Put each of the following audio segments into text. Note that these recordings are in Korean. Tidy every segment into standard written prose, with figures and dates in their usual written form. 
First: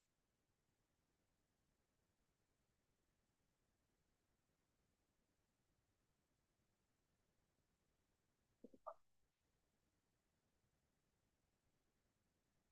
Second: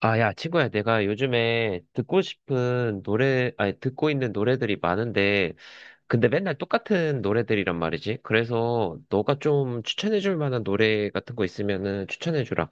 아, 야, 친구야, 내가 요즘에 듣고 싶은 노래, 아니, 듣고 있는 노래들이 많은데, 근데 맨날 똑같은 노래들이란 말이지. 그래서 너가 좀 추천해줄 만한 노래 같은 거 있으면은 추천해주라.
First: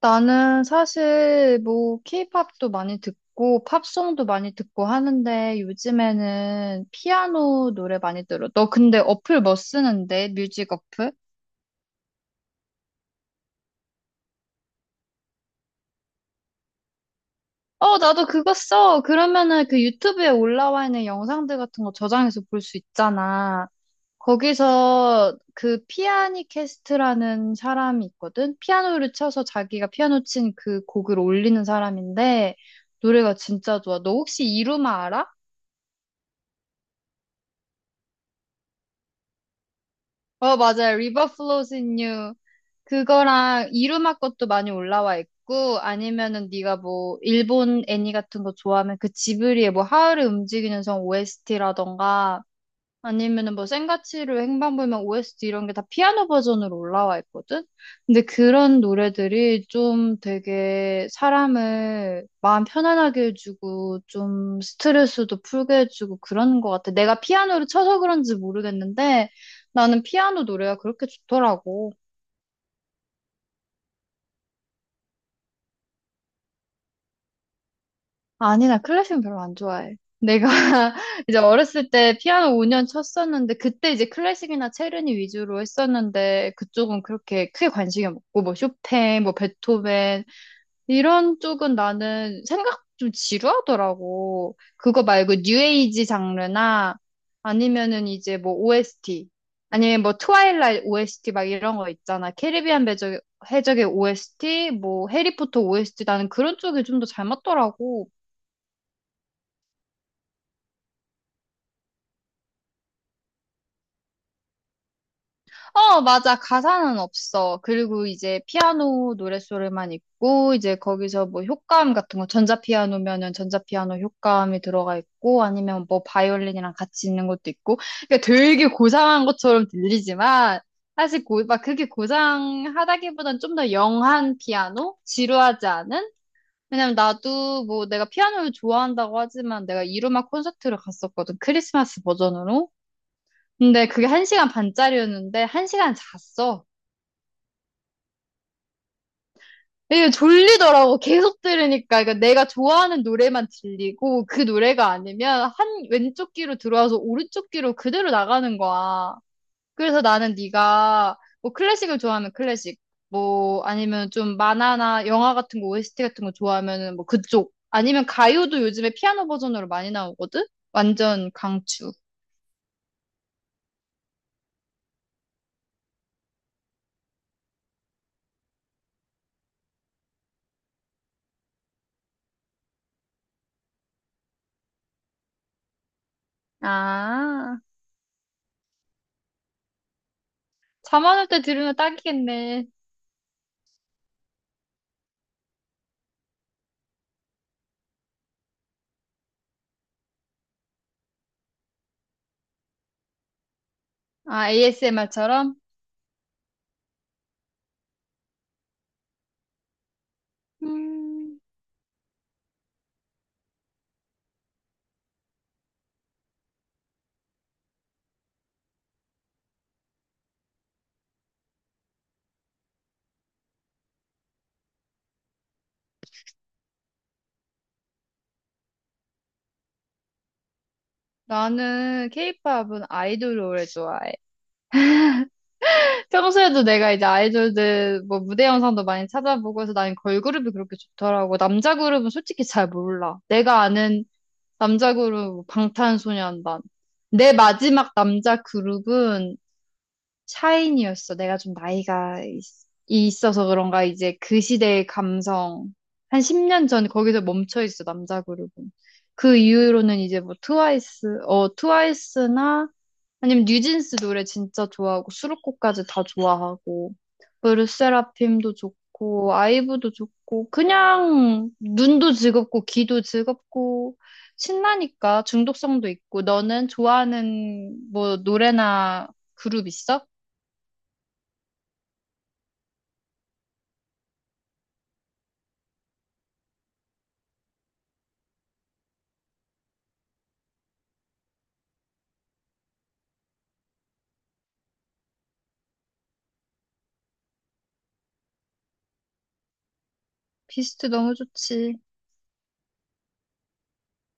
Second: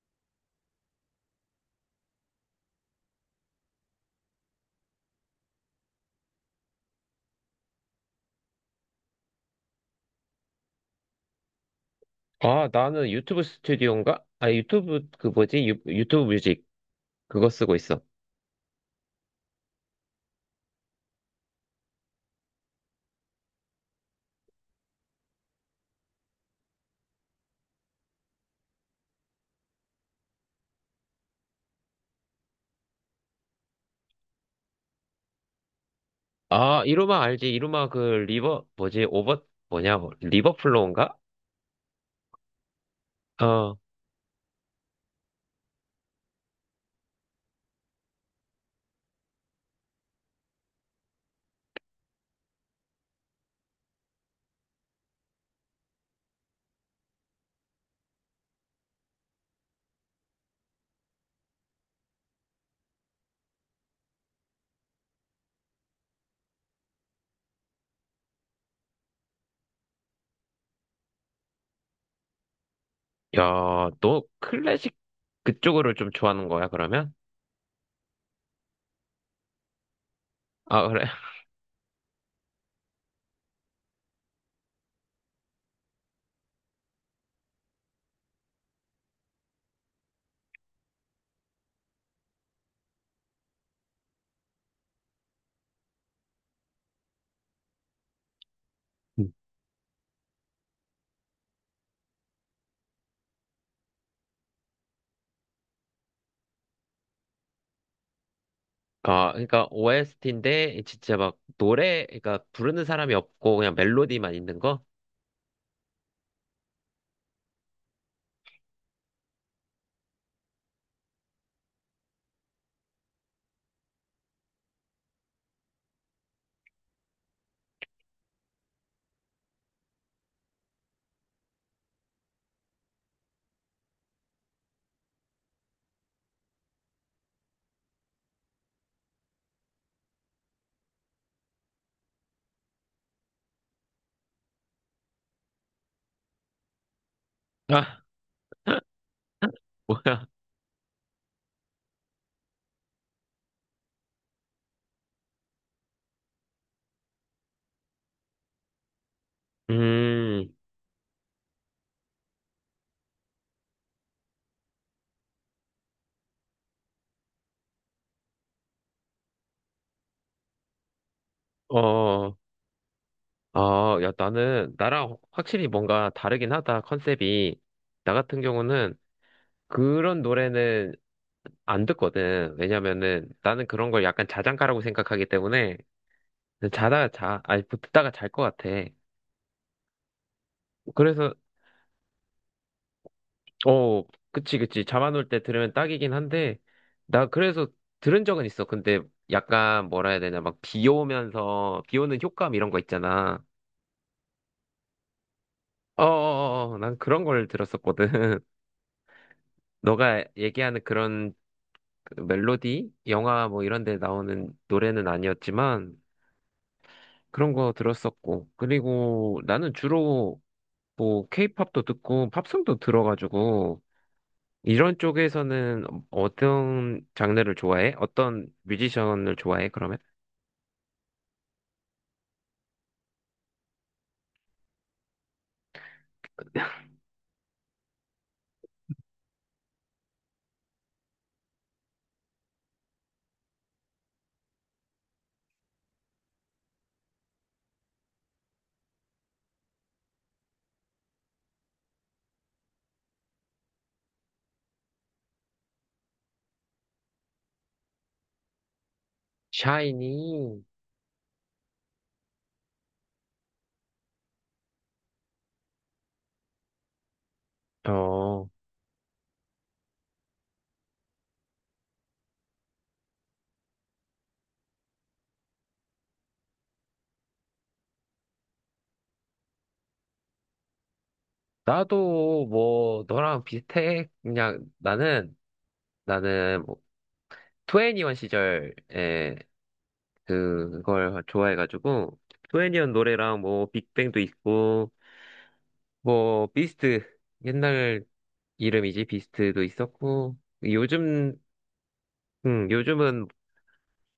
나는 사실 뭐 케이팝도 많이 듣고 팝송도 많이 듣고 하는데 요즘에는 피아노 노래 많이 들어. 너 근데 어플 뭐 쓰는데? 뮤직 어플? 아, 나는 유튜브 스튜디오인가? 아, 유튜브, 그 뭐지? 유튜브 뮤직. 그거 쓰고 어, 있어. 나도 그거 써. 그러면은 그 유튜브에 올라와 있는 영상들 같은 거 저장해서 볼 수 있잖아. 거기서 그 피아니캐스트라는 사람이 있거든? 피아노를 쳐서 자기가 피아노 친 그 곡을 올리는 사람인데 노래가 진짜 좋아. 너 혹시 이루마 알아? 아, 이루마 알지? 이루마 그 리버 뭐지? 오버 뭐냐? 뭐, 어, 맞아요. 리버플로우인가? River Flows in You. 그거랑 어. 이루마 것도 많이 올라와 있고, 아니면은 네가 뭐, 일본 애니 같은 거 좋아하면 그 지브리의 뭐, 하울의 움직이는 성 OST라던가, 아니면은 뭐 생가치로 행방불명 OST 이런 게 다 피아노 버전으로 올라와 있거든? 근데 그런 노래들이 좀 되게 사람을 마음 편안하게 해주고 좀 스트레스도 풀게 해주고 그러는 것 같아. 내가 피아노를 쳐서 그런지 모르겠는데 나는 피아노 노래가 그렇게 좋더라고. 야, 너 클래식 그쪽으로 좀 좋아하는 거야, 그러면? 아니, 나 클래식은 별로 안 좋아해. 내가 아, 그래. 이제 어렸을 때 피아노 5년 쳤었는데, 그때 이제 클래식이나 체르니 위주로 했었는데, 그쪽은 그렇게 크게 관심이 없고, 뭐 쇼팽, 뭐 베토벤, 이런 쪽은 나는 생각 좀 지루하더라고. 그거 말고 뉴에이지 장르나, 아니면은 이제 뭐 OST, 음. 아니면 뭐 트와일라이트 OST 막 이런 거 있잖아. 캐리비안 배적 해적의 OST, 뭐 해리포터 OST, 나는 그런 쪽이 좀 더 잘 맞더라고. 아, 그러니까 OST인데 진짜 막 노래 그러니까 부르는 사람이 없고 그냥 멜로디만 있는 거? 어, 맞아. 가사는 없어. 그리고 이제 피아노 노랫소리만 있고, 이제 거기서 뭐 효과음 같은 거, 전자피아노면은 전자피아노 효과음이 들어가 있고, 아니면 뭐 바이올린이랑 같이 있는 것도 있고, 그러니까 되게 고상한 것처럼 들리지만, 사실 막 그렇게 고상하다기보단 좀 더 영한 피아노? 지루하지 않은? 왜냐면 나도 뭐 내가 피아노를 좋아한다고 하지만 내가 이루마 콘서트를 갔었거든. 크리스마스 버전으로. 근데 그게 한시간 반짜리였는데 한시간 잤어. 아, 이게 뭐야? 졸리더라고. 계속 들으니까. 그러니까 내가 좋아하는 노래만 들리고 그 노래가 아니면 한 왼쪽 귀로 들어와서 오른쪽 귀로 그대로 나가는 거야. 그래서 나는 음. 네가 뭐 클래식을 좋아하면 클래식, 뭐 아니면 좀 만화나 영화 같은 거 OST 같은 거 좋아하면은 뭐 그쪽. 아니면 가요도 요즘에 피아노 버전으로 많이 나오거든? 완전 강추. 어. 아, 야, 나는 나랑 확실히 뭔가 다르긴 하다. 컨셉이. 나 같은 경우는 그런 노래는 안 듣거든. 왜냐면은 나는 그런 걸 약간 자장가라고 생각하기 때문에 아, 아니 듣다가 잘 것 같아. 잠 안 올 그래서 때 들으면 딱이겠네. 어, 그치, 그치. 잠안올 때 들으면 딱이긴 한데 나 그래서 들은 적은 있어. 근데 약간 뭐라 해야 되냐 막 비 오면서 비 오는 효과음 이런 거 있잖아. 아, ASMR처럼? 어어어, 난 그런 걸 들었었거든. 너가 얘기하는 그런 그 멜로디, 영화 뭐 이런 데 나오는 노래는 아니었지만 그런 거 들었었고. 그리고 나는 주로 뭐 케이팝도 듣고 팝송도 들어가지고 이런 쪽에서는 어떤 장르를 좋아해? 어떤 뮤지션을 좋아해? 그러면? 나는 케이팝은 아이돌을 오래 좋아해. 평소에도 내가 이제 아이돌들 뭐 무대 영상도 많이 찾아보고 해서 나는 걸그룹이 그렇게 좋더라고. 남자 그룹은 솔직히 잘 몰라. 내가 아는 남자 그룹 뭐 방탄소년단. 내 마지막 남자 그룹은 샤이니였어. 내가 좀 나이가 있어서 그런가 이제 그 시대의 감성. 한 10년 전 거기서 멈춰 있어, 남자 그룹은. 그 이후로는 이제 뭐 샤이니, 트와이스, 어, 트와이스나 아니면 뉴진스 노래 진짜 좋아하고 수록곡까지 다 좋아하고 어, 르세라핌도 좋고 아이브도 좋고 그냥 눈도 즐겁고 귀도 즐겁고 신나니까 중독성도 있고 너는 좋아하는 뭐 노래나 그룹 있어? 나도 뭐, 너랑 비슷해. 그냥 나는 뭐, 2 n e 시절에 그걸 좋아해가지고, 투애니원 노래랑 뭐, 빅뱅도 있고, 뭐, 비스트, 옛날 이름이지, 비스트도 있었고, 비스트 너무 요즘, 좋지. 요즘은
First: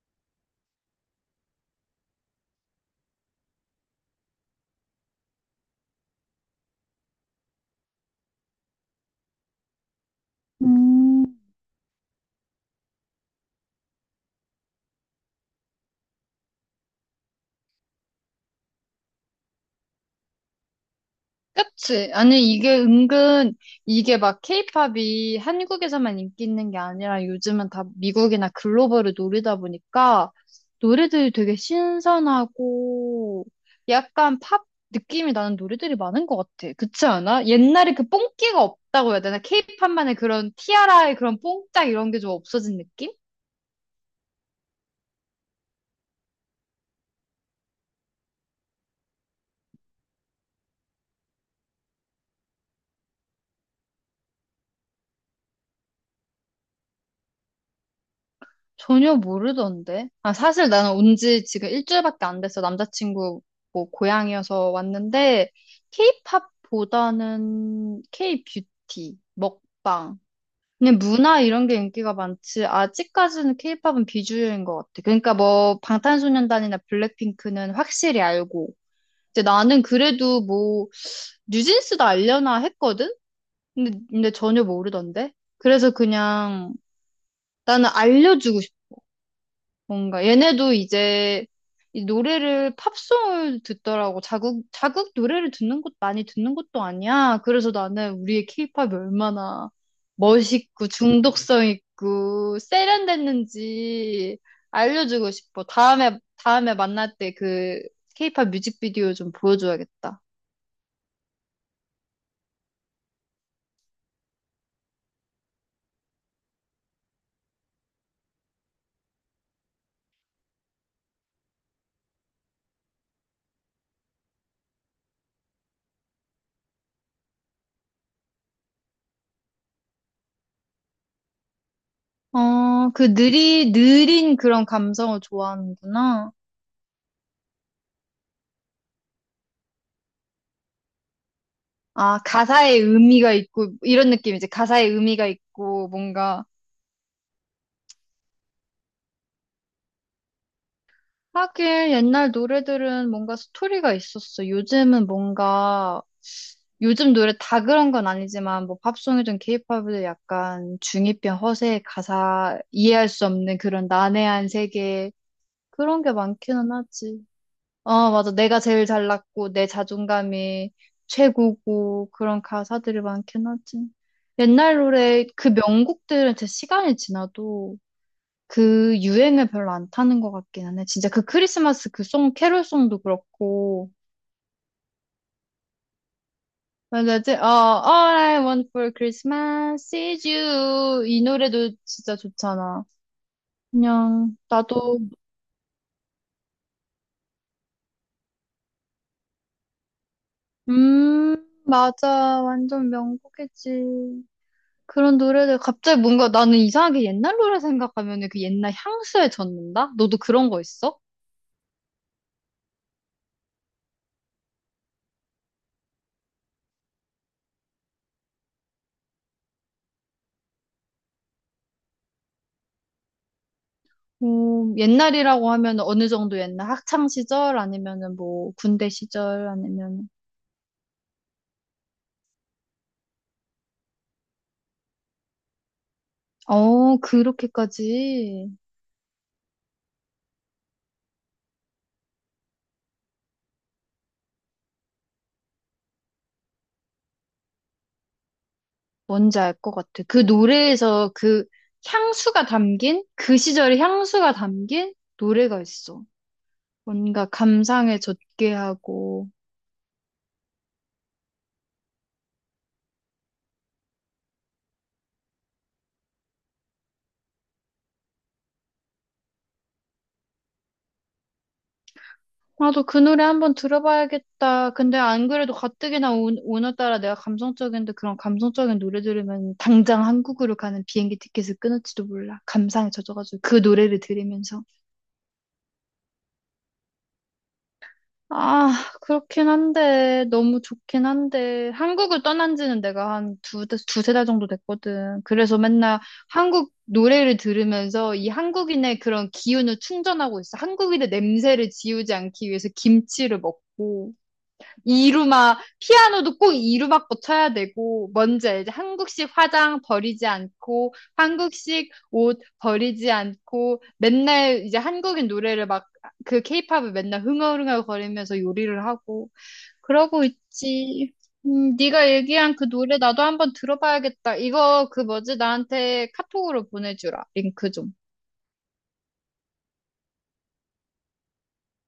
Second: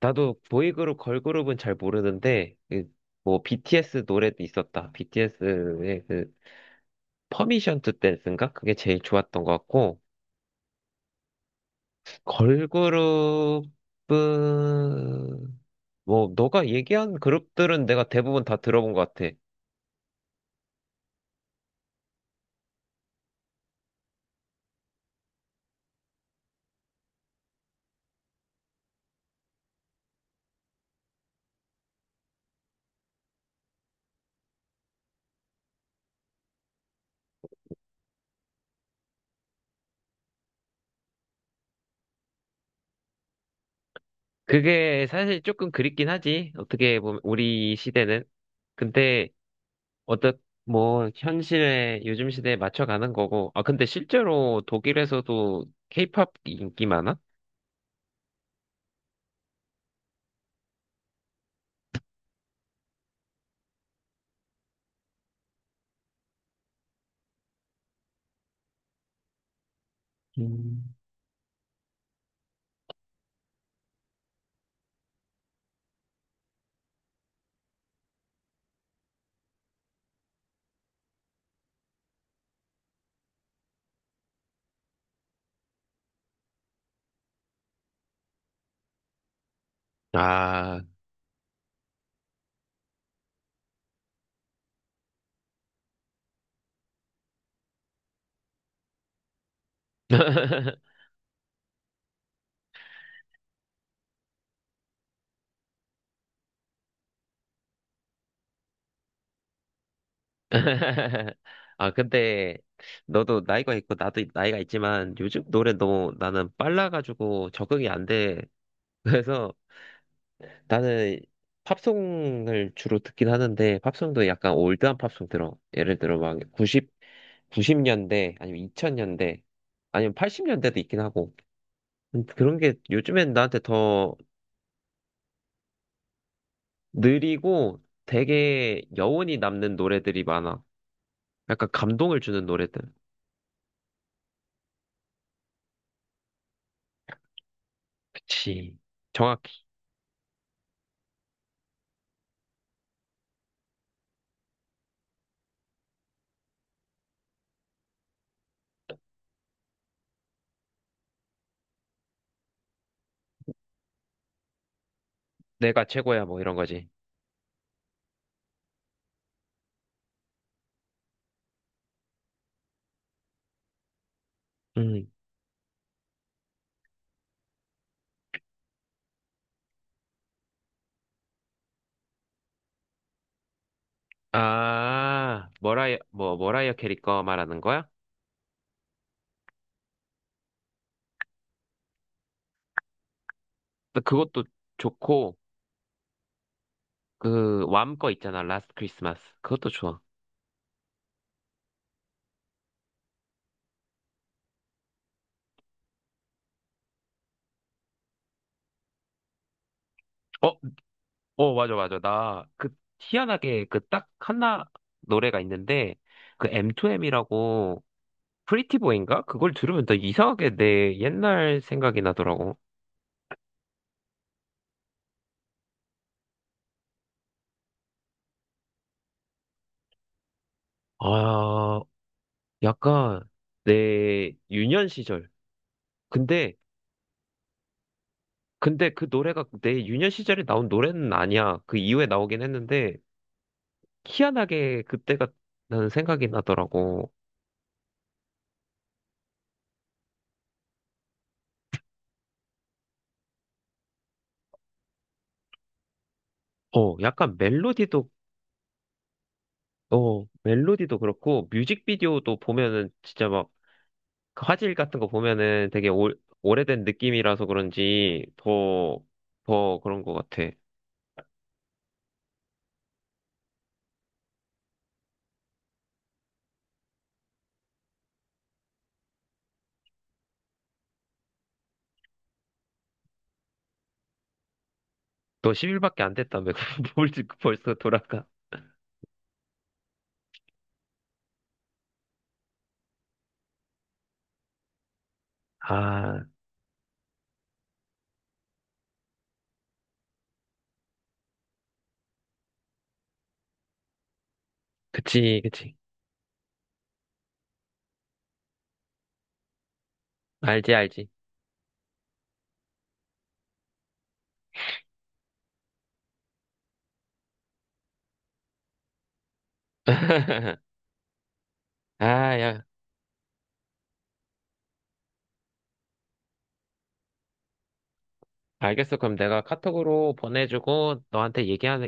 나도 보이그룹, 걸그룹은 잘 모르는데, 그, 뭐, BTS 노래도 있었다. BTS의 그, 퍼미션 투 댄스인가? 그게 제일 좋았던 것 같고, 음. 걸그룹은, 뭐, 너가 얘기한 그룹들은 내가 대부분 다 들어본 것 같아. 그치? 아니, 이게 은근, 이게 막 케이팝이 한국에서만 인기 있는 게 아니라 요즘은 다 미국이나 글로벌을 노리다 보니까 노래들이 되게 신선하고 약간 팝 느낌이 나는 노래들이 많은 것 같아. 그치 않아? 옛날에 그 뽕끼가 없다고 해야 되나? 케이팝만의 그런 티아라의 그런 뽕짝 이런 게 좀 없어진 느낌? 그게 사실 조금 그립긴 하지. 어떻게 보면, 우리 시대는. 근데, 어떻, 뭐, 현실에, 요즘 시대에 맞춰가는 거고. 아, 근데 실제로 독일에서도 케이팝 인기 많아? 전혀 모르던데. 아, 사실 나는 온지 지금 일주일밖에 안 됐어. 남자친구 뭐 고향이어서 왔는데, 케이팝보다는 케이뷰티, 먹방. 그냥 문화 이런 게 인기가 많지. 아직까지는 케이팝은 비주류인 것 같아. 그러니까 뭐 방탄소년단이나 블랙핑크는 확실히 알고. 이제 나는 그래도 뭐 뉴진스도 알려나 했거든? 근데 전혀 모르던데. 그래서 그냥 나는 알려주고 싶어. 뭔가 얘네도 아. 이제 이 노래를 팝송을 듣더라고. 자국 노래를 듣는 것 많이 듣는 것도 아니야. 그래서 나는 우리의 케이팝이 얼마나 멋있고 중독성 있고 세련됐는지 알려주고 싶어. 다음에 만날 때 그 케이팝 뮤직비디오 좀 보여줘야겠다. 아, 근데 너도 나이가 있고 나도 나이가 있지만 요즘 노래 너무 나는 빨라가지고 적응이 안 돼. 그래서 나는 팝송을 주로 듣긴 하는데 팝송도 약간 올드한 팝송 들어. 예를 들어 막 90, 구십 년대 아니면 2000년대 아니면 80년대도 있긴 하고. 그런 게 어, 그 요즘엔 나한테 느리 더 느린 그런 감성을 좋아하는구나. 느리고 되게 여운이 남는 노래들이 많아. 약간 아, 감동을 주는 가사에 노래들. 의미가 있고 이런 느낌이지. 가사에 의미가 있고 뭔가 그치. 정확히. 하긴 옛날 노래들은 뭔가 스토리가 있었어. 요즘은 뭔가 요즘 노래 다 그런 건 아니지만 뭐 팝송이든 케이팝이든 약간 중이병 허세 가사 이해할 수 없는 그런 난해한 세계 내가 그런 게 최고야, 뭐 이런 많기는 거지. 하지. 어, 맞아. 내가 제일 잘났고 내 자존감이 최고고 그런 가사들이 많긴 하지. 옛날 음. 노래 그 명곡들은 진짜 시간이 지나도 그 유행을 별로 안 타는 것 같기는 해. 진짜 그 크리스마스 그 송, 캐롤송도 그렇고. 아, 머라이어 캐리 거 맞아지? 어, 말하는 거야? All I want for Christmas is you. 이 노래도 진짜 좋잖아. 근데 그냥, 그것도 나도, 좋고, 그, 왬 거 있잖아, 라스트 크리스마스. 그것도 좋아. 음, 맞아. 완전 명곡이지. 그런 노래들, 갑자기 뭔가 나는 이상하게 옛날 노래 생각하면 그 옛날 향수에 젖는다? 너도 그런 어, 거 있어? 어, 맞아, 맞아. 나, 그, 희한하게, 그, 딱 하나 노래가 있는데, 그, M2M이라고, 프리티보인가? 그걸 들으면 나 이상하게 내 옛날 생각이 나더라고. 뭐, 옛날이라고 하면 어느 정도 옛날 학창 시절 아니면은 뭐 군대 시절 아니면 아, 약간, 내 유년 시절. 근데, 어, 그렇게까지 근데 그 노래가 내 유년 시절에 나온 노래는 아니야. 그 이후에 나오긴 했는데, 희한하게 그때가 나는 생각이 나더라고. 뭔지 알 것 같아. 그 노래에서 그 향수가 담긴, 그 시절의 향수가 담긴 노래가 있어. 어, 뭔가 약간 감상에 젖게 하고. 멜로디도 그렇고, 뮤직비디오도 보면은 진짜 막그 화질 같은 거 보면은 되게 오래된 느낌이라서 그런지 더 그런 것 같아. 나도 그 노래 한번 들어봐야겠다. 근데 안 그래도 가뜩이나 오늘따라 내가 감성적인데 그런 감성적인 노래 들으면 당장 한국으로 가는 비행기 티켓을 끊을지도 몰라. 감상에 젖어가지고 그 노래를 들으면서. 너 10일밖에 안 됐다며. 뭘 지금 벌써 돌아가. 아, 그렇긴 한데, 너무 좋긴 한데, 한국을 떠난 지는 내가 한 두세 달 정도 됐거든. 그래서 맨날 아, 한국 노래를 들으면서 이 한국인의 그런 기운을 충전하고 있어. 한국인의 냄새를 지우지 않기 위해서 김치를 먹고, 그치, 이루마, 그치. 피아노도 꼭 이루막고 쳐야 되고, 먼저 이제 한국식 화장 버리지 알지, 않고, 알지. 한국식 옷 버리지 않고, 맨날 이제 한국인 노래를 막, 그 케이팝을 맨날 흥얼흥얼 거리면서 요리를 하고, 그러고 있지. 네가 아, 얘기한 야. 그 노래 나도 한번 들어봐야겠다. 이거 그 뭐지? 나한테 카톡으로 보내주라. 링크 좀. 알겠어. 그럼 내가 카톡으로 보내주고 너한테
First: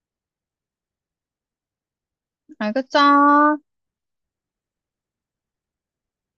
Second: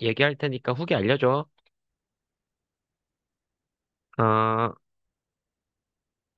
얘기할 테니까 후기 알려줘. 알겠죠? 어.